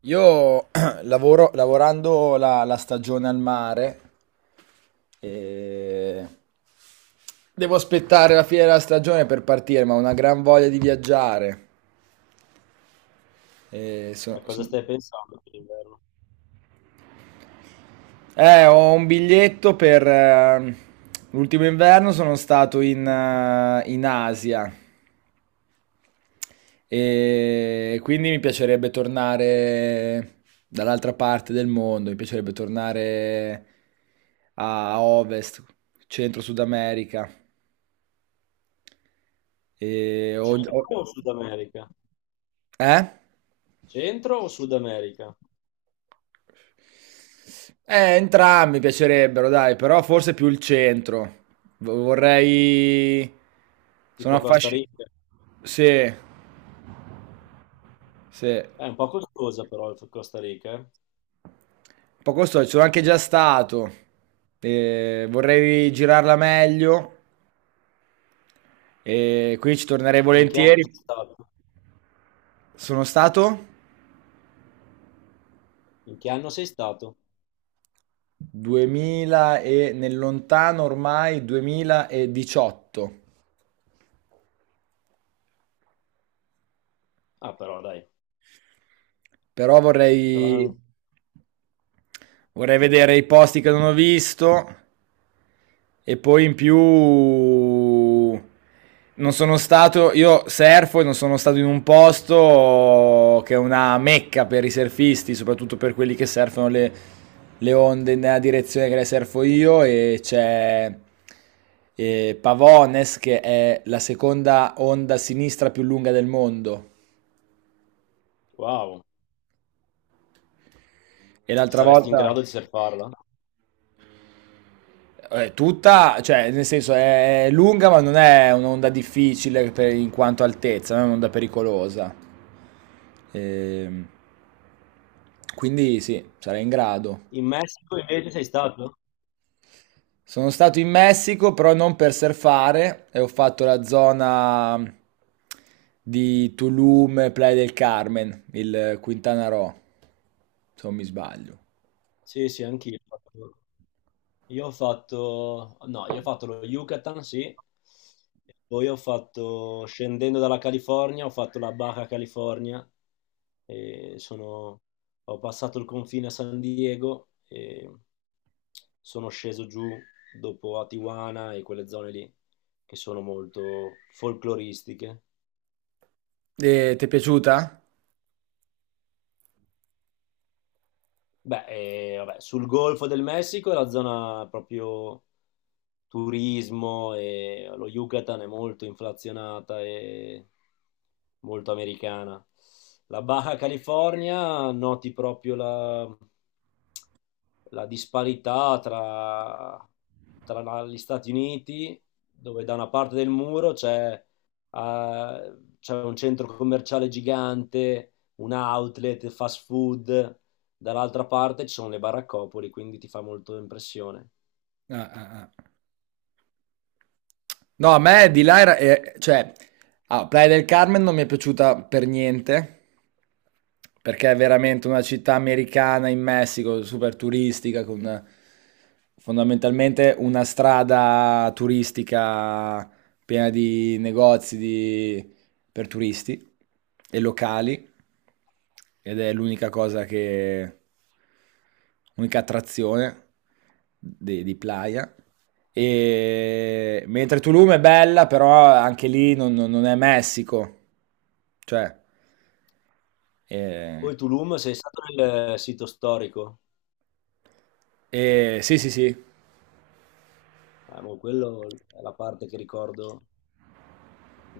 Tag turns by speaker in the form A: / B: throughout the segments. A: Io lavorando la stagione al mare, e devo aspettare la fine della stagione per partire, ma ho una gran voglia di viaggiare. E so-
B: A cosa
A: so-
B: stai pensando per l'inverno?
A: Ho un biglietto per l'ultimo inverno, sono stato in Asia. E quindi mi piacerebbe tornare dall'altra parte del mondo, mi piacerebbe tornare a Ovest, Centro-Sud America. E ho- ho-
B: Centro o Sud America?
A: eh?
B: Centro o Sud America?
A: Entrambi mi piacerebbero, dai, però forse più il centro. Vorrei. Sono
B: Tipo Costa
A: affascinato.
B: Rica?
A: Sì, sì. Un
B: È un po' costosa però il Costa Rica, eh.
A: po' costoso, ci sono anche già stato. E vorrei girarla meglio. E qui ci tornerei
B: In che anno sei
A: volentieri.
B: stato?
A: Sono stato
B: In che anno sei stato?
A: 2000 e nel lontano ormai 2018.
B: Ah, però dai,
A: Però
B: sarà
A: vorrei
B: un-
A: vorrei vedere i posti che non ho visto. E poi in più non sono stato, io surfo e non sono stato in un posto che è una mecca per i surfisti, soprattutto per quelli che surfano le onde nella direzione che le surfo io, e c'è Pavones, che è la seconda onda a sinistra più lunga del mondo.
B: Wow,
A: E l'altra
B: saresti in
A: volta.
B: grado di surfarla?
A: È tutta, cioè, nel senso è lunga, ma non è un'onda difficile in quanto altezza, non è un'onda pericolosa. Ehm, quindi sì, sarei in grado.
B: In Messico invece sei stato?
A: Sono stato in Messico, però non per surfare, e ho fatto la zona di Tulum, Playa del Carmen, il Quintana Roo, se non mi sbaglio.
B: Sì, sì, anch'io. Io ho fatto, no, io ho fatto lo Yucatan, sì, e poi ho fatto, scendendo dalla California, ho fatto la Baja California, e sono, ho passato il confine a San Diego e sono sceso giù dopo a Tijuana e quelle zone lì che sono molto folcloristiche.
A: E ti è piaciuta?
B: Beh, vabbè, sul Golfo del Messico è la zona proprio turismo e lo Yucatan è molto inflazionata e molto americana. La Baja California noti proprio la disparità tra gli Stati Uniti, dove da una parte del muro c'è eh, c'è un centro commerciale gigante, un outlet, fast food. Dall'altra parte ci sono le baraccopoli, quindi ti fa molto impressione.
A: Ah, ah, ah. No, a me di là era, cioè, ah, Playa del Carmen non mi è piaciuta per niente, perché è veramente una città americana in Messico, super turistica, con fondamentalmente una strada turistica piena di negozi di- per turisti e locali. Ed è l'unica cosa che. L'unica attrazione di Playa. E mentre Tulum è bella, però anche lì non è Messico. Cioè. eh,
B: Poi Tulum, sei stato nel sito storico?
A: eh, sì, sì, sì.
B: Boh, quello è la parte che ricordo,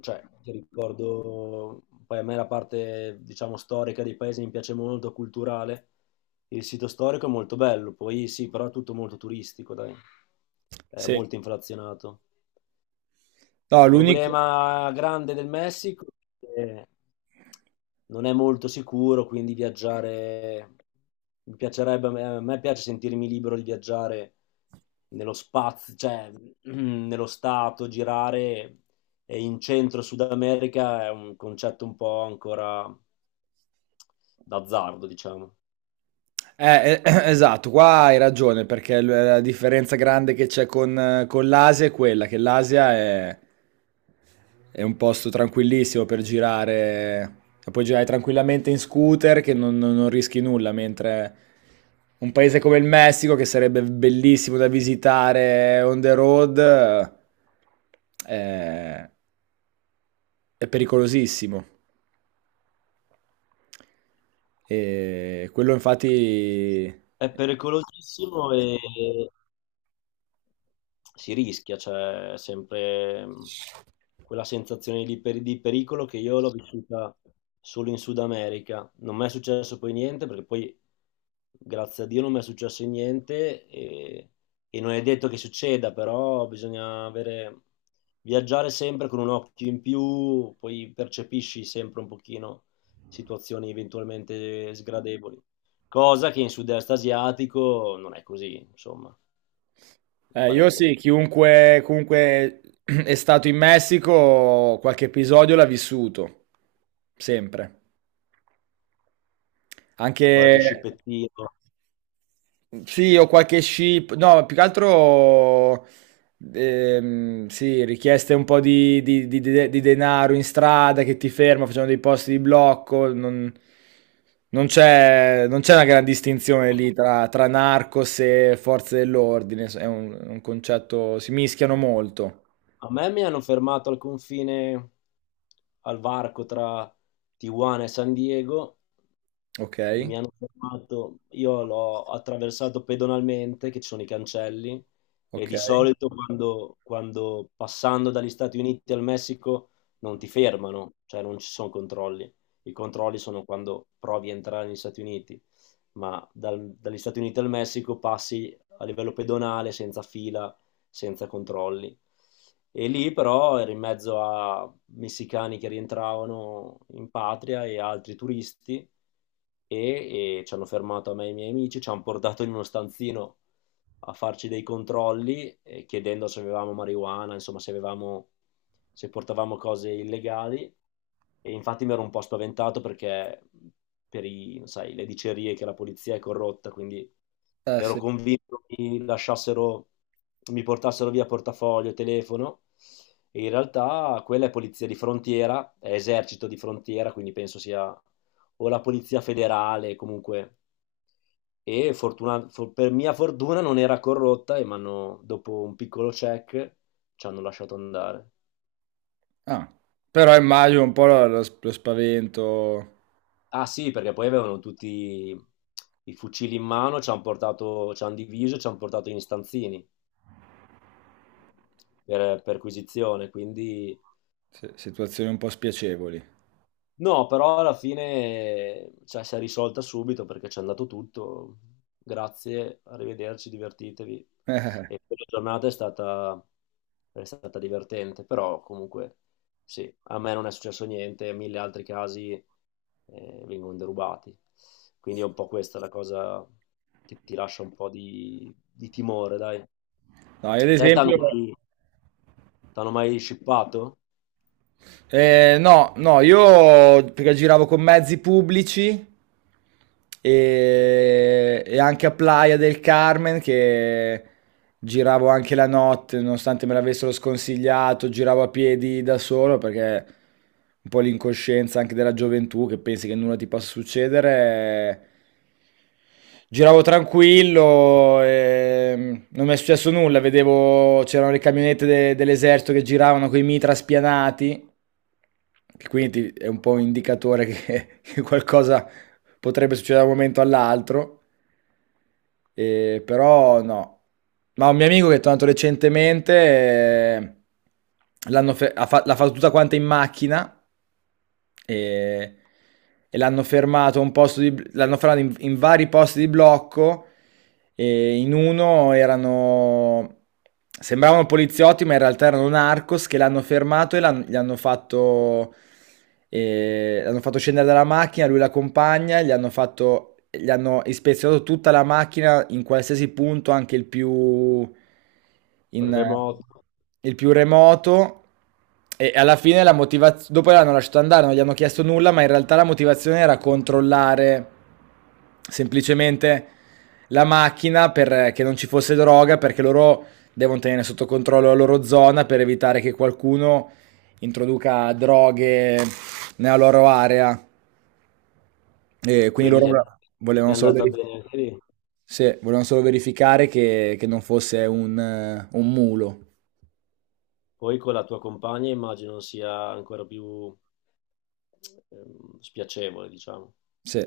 B: cioè che ricordo, poi a me la parte, diciamo, storica dei paesi mi piace molto, culturale. Il sito storico è molto bello, poi sì, però è tutto molto turistico, dai, è
A: Sì.
B: molto inflazionato.
A: No,
B: Il
A: l'unico.
B: problema grande del Messico è che non è molto sicuro, quindi viaggiare mi piacerebbe, a me piace sentirmi libero di viaggiare nello spazio, cioè nello stato, girare e in centro Sud America è un concetto un po' ancora d'azzardo, diciamo.
A: Eh, eh, esatto, qua hai ragione, perché la differenza grande che c'è con l'Asia è quella, che l'Asia è un posto tranquillissimo per girare, e puoi girare tranquillamente in scooter che non rischi nulla, mentre un paese come il Messico, che sarebbe bellissimo da visitare on the road, eh, è pericolosissimo. E quello infatti.
B: È pericolosissimo e si rischia, c'è sempre quella sensazione di, di pericolo che io l'ho vissuta solo in Sud America. Non mi è successo poi niente, perché poi, grazie a Dio, non mi è successo niente e non è detto che succeda, però bisogna avere, viaggiare sempre con un occhio in più, poi percepisci sempre un pochino situazioni eventualmente sgradevoli. Cosa che in sud-est asiatico non è così, insomma, è
A: Io
B: palese.
A: sì, chiunque comunque è stato in Messico, qualche episodio l'ha vissuto, sempre. Anche.
B: Qualche scippettino.
A: Sì, ho qualche ship, no, più che altro, sì, richieste un po' di denaro in strada che ti ferma, facciamo dei posti di blocco, non c'è una gran distinzione lì tra narcos e forze dell'ordine, s è un concetto, si mischiano molto.
B: A me mi hanno fermato al confine, al varco tra Tijuana e San Diego e
A: Okay,
B: mi hanno fermato. Io l'ho attraversato pedonalmente, che ci sono i cancelli, e di
A: okay.
B: solito quando passando dagli Stati Uniti al Messico non ti fermano, cioè non ci sono controlli. I controlli sono quando provi a entrare negli Stati Uniti, ma dagli Stati Uniti al Messico passi a livello pedonale, senza fila, senza controlli. E lì però ero in mezzo a messicani che rientravano in patria e altri turisti e ci hanno fermato a me e ai miei amici, ci hanno portato in uno stanzino a farci dei controlli chiedendo se avevamo marijuana, insomma se avevamo, se portavamo cose illegali e infatti mi ero un po' spaventato perché per sai, le dicerie che la polizia è corrotta, quindi
A: Eh
B: ero
A: sì.
B: convinto che mi lasciassero, mi portassero via portafoglio, telefono e in realtà quella è polizia di frontiera, è esercito di frontiera, quindi penso sia o la polizia federale comunque. E per mia fortuna non era corrotta e dopo un piccolo check ci hanno lasciato andare.
A: Ah. Però immagino un po' lo spavento.
B: Ah sì, perché poi avevano tutti i fucili in mano, ci hanno portato, ci hanno diviso, ci hanno portato in stanzini per perquisizione, quindi
A: Sì, situazioni un po' spiacevoli.
B: no, però alla fine, cioè, si è risolta subito perché c'è andato tutto. Grazie, arrivederci, divertitevi. E la giornata è stata divertente, però comunque sì, a me non è successo niente, mille altri casi vengono derubati. Quindi è un po' questa la cosa che ti lascia un po' di timore, dai.
A: No, io ad
B: Te
A: esempio.
B: t'hanno mai shippato?
A: No, no, io perché giravo con mezzi pubblici, e anche a Playa del Carmen, che giravo anche la notte, nonostante me l'avessero sconsigliato, giravo a piedi da solo perché un po' l'incoscienza anche della gioventù che pensi che nulla ti possa succedere. Giravo tranquillo, e non mi è successo nulla, vedevo c'erano le camionette dell'esercito che giravano con i mitra spianati che quindi ti- è un po' un indicatore che, che qualcosa potrebbe succedere da un momento all'altro. Però no. Ma un mio amico che è tornato recentemente, l'hanno fe- ha fa- l'ha fatto tutta quanta in macchina eh, e, l'hanno fermato in vari posti di blocco, e in uno erano. Sembravano poliziotti, ma in realtà erano narcos che l'hanno fermato e l'hanno fatto scendere dalla macchina, lui la compagna, gli hanno ispezionato tutta la macchina in qualsiasi punto, anche il più, in-
B: Remoto?
A: il più remoto. E alla fine la motivazione, dopo l'hanno lasciato andare, non gli hanno chiesto nulla, ma in realtà la motivazione era controllare semplicemente la macchina perché non ci fosse droga, perché loro devono tenere sotto controllo la loro zona per evitare che qualcuno introduca droghe nella loro area. E
B: E
A: quindi
B: quindi
A: loro
B: gli è andata bene anche lì.
A: volevano solo verificare che non fosse un mulo.
B: Poi con la tua compagna immagino sia ancora più spiacevole, diciamo.
A: Sì.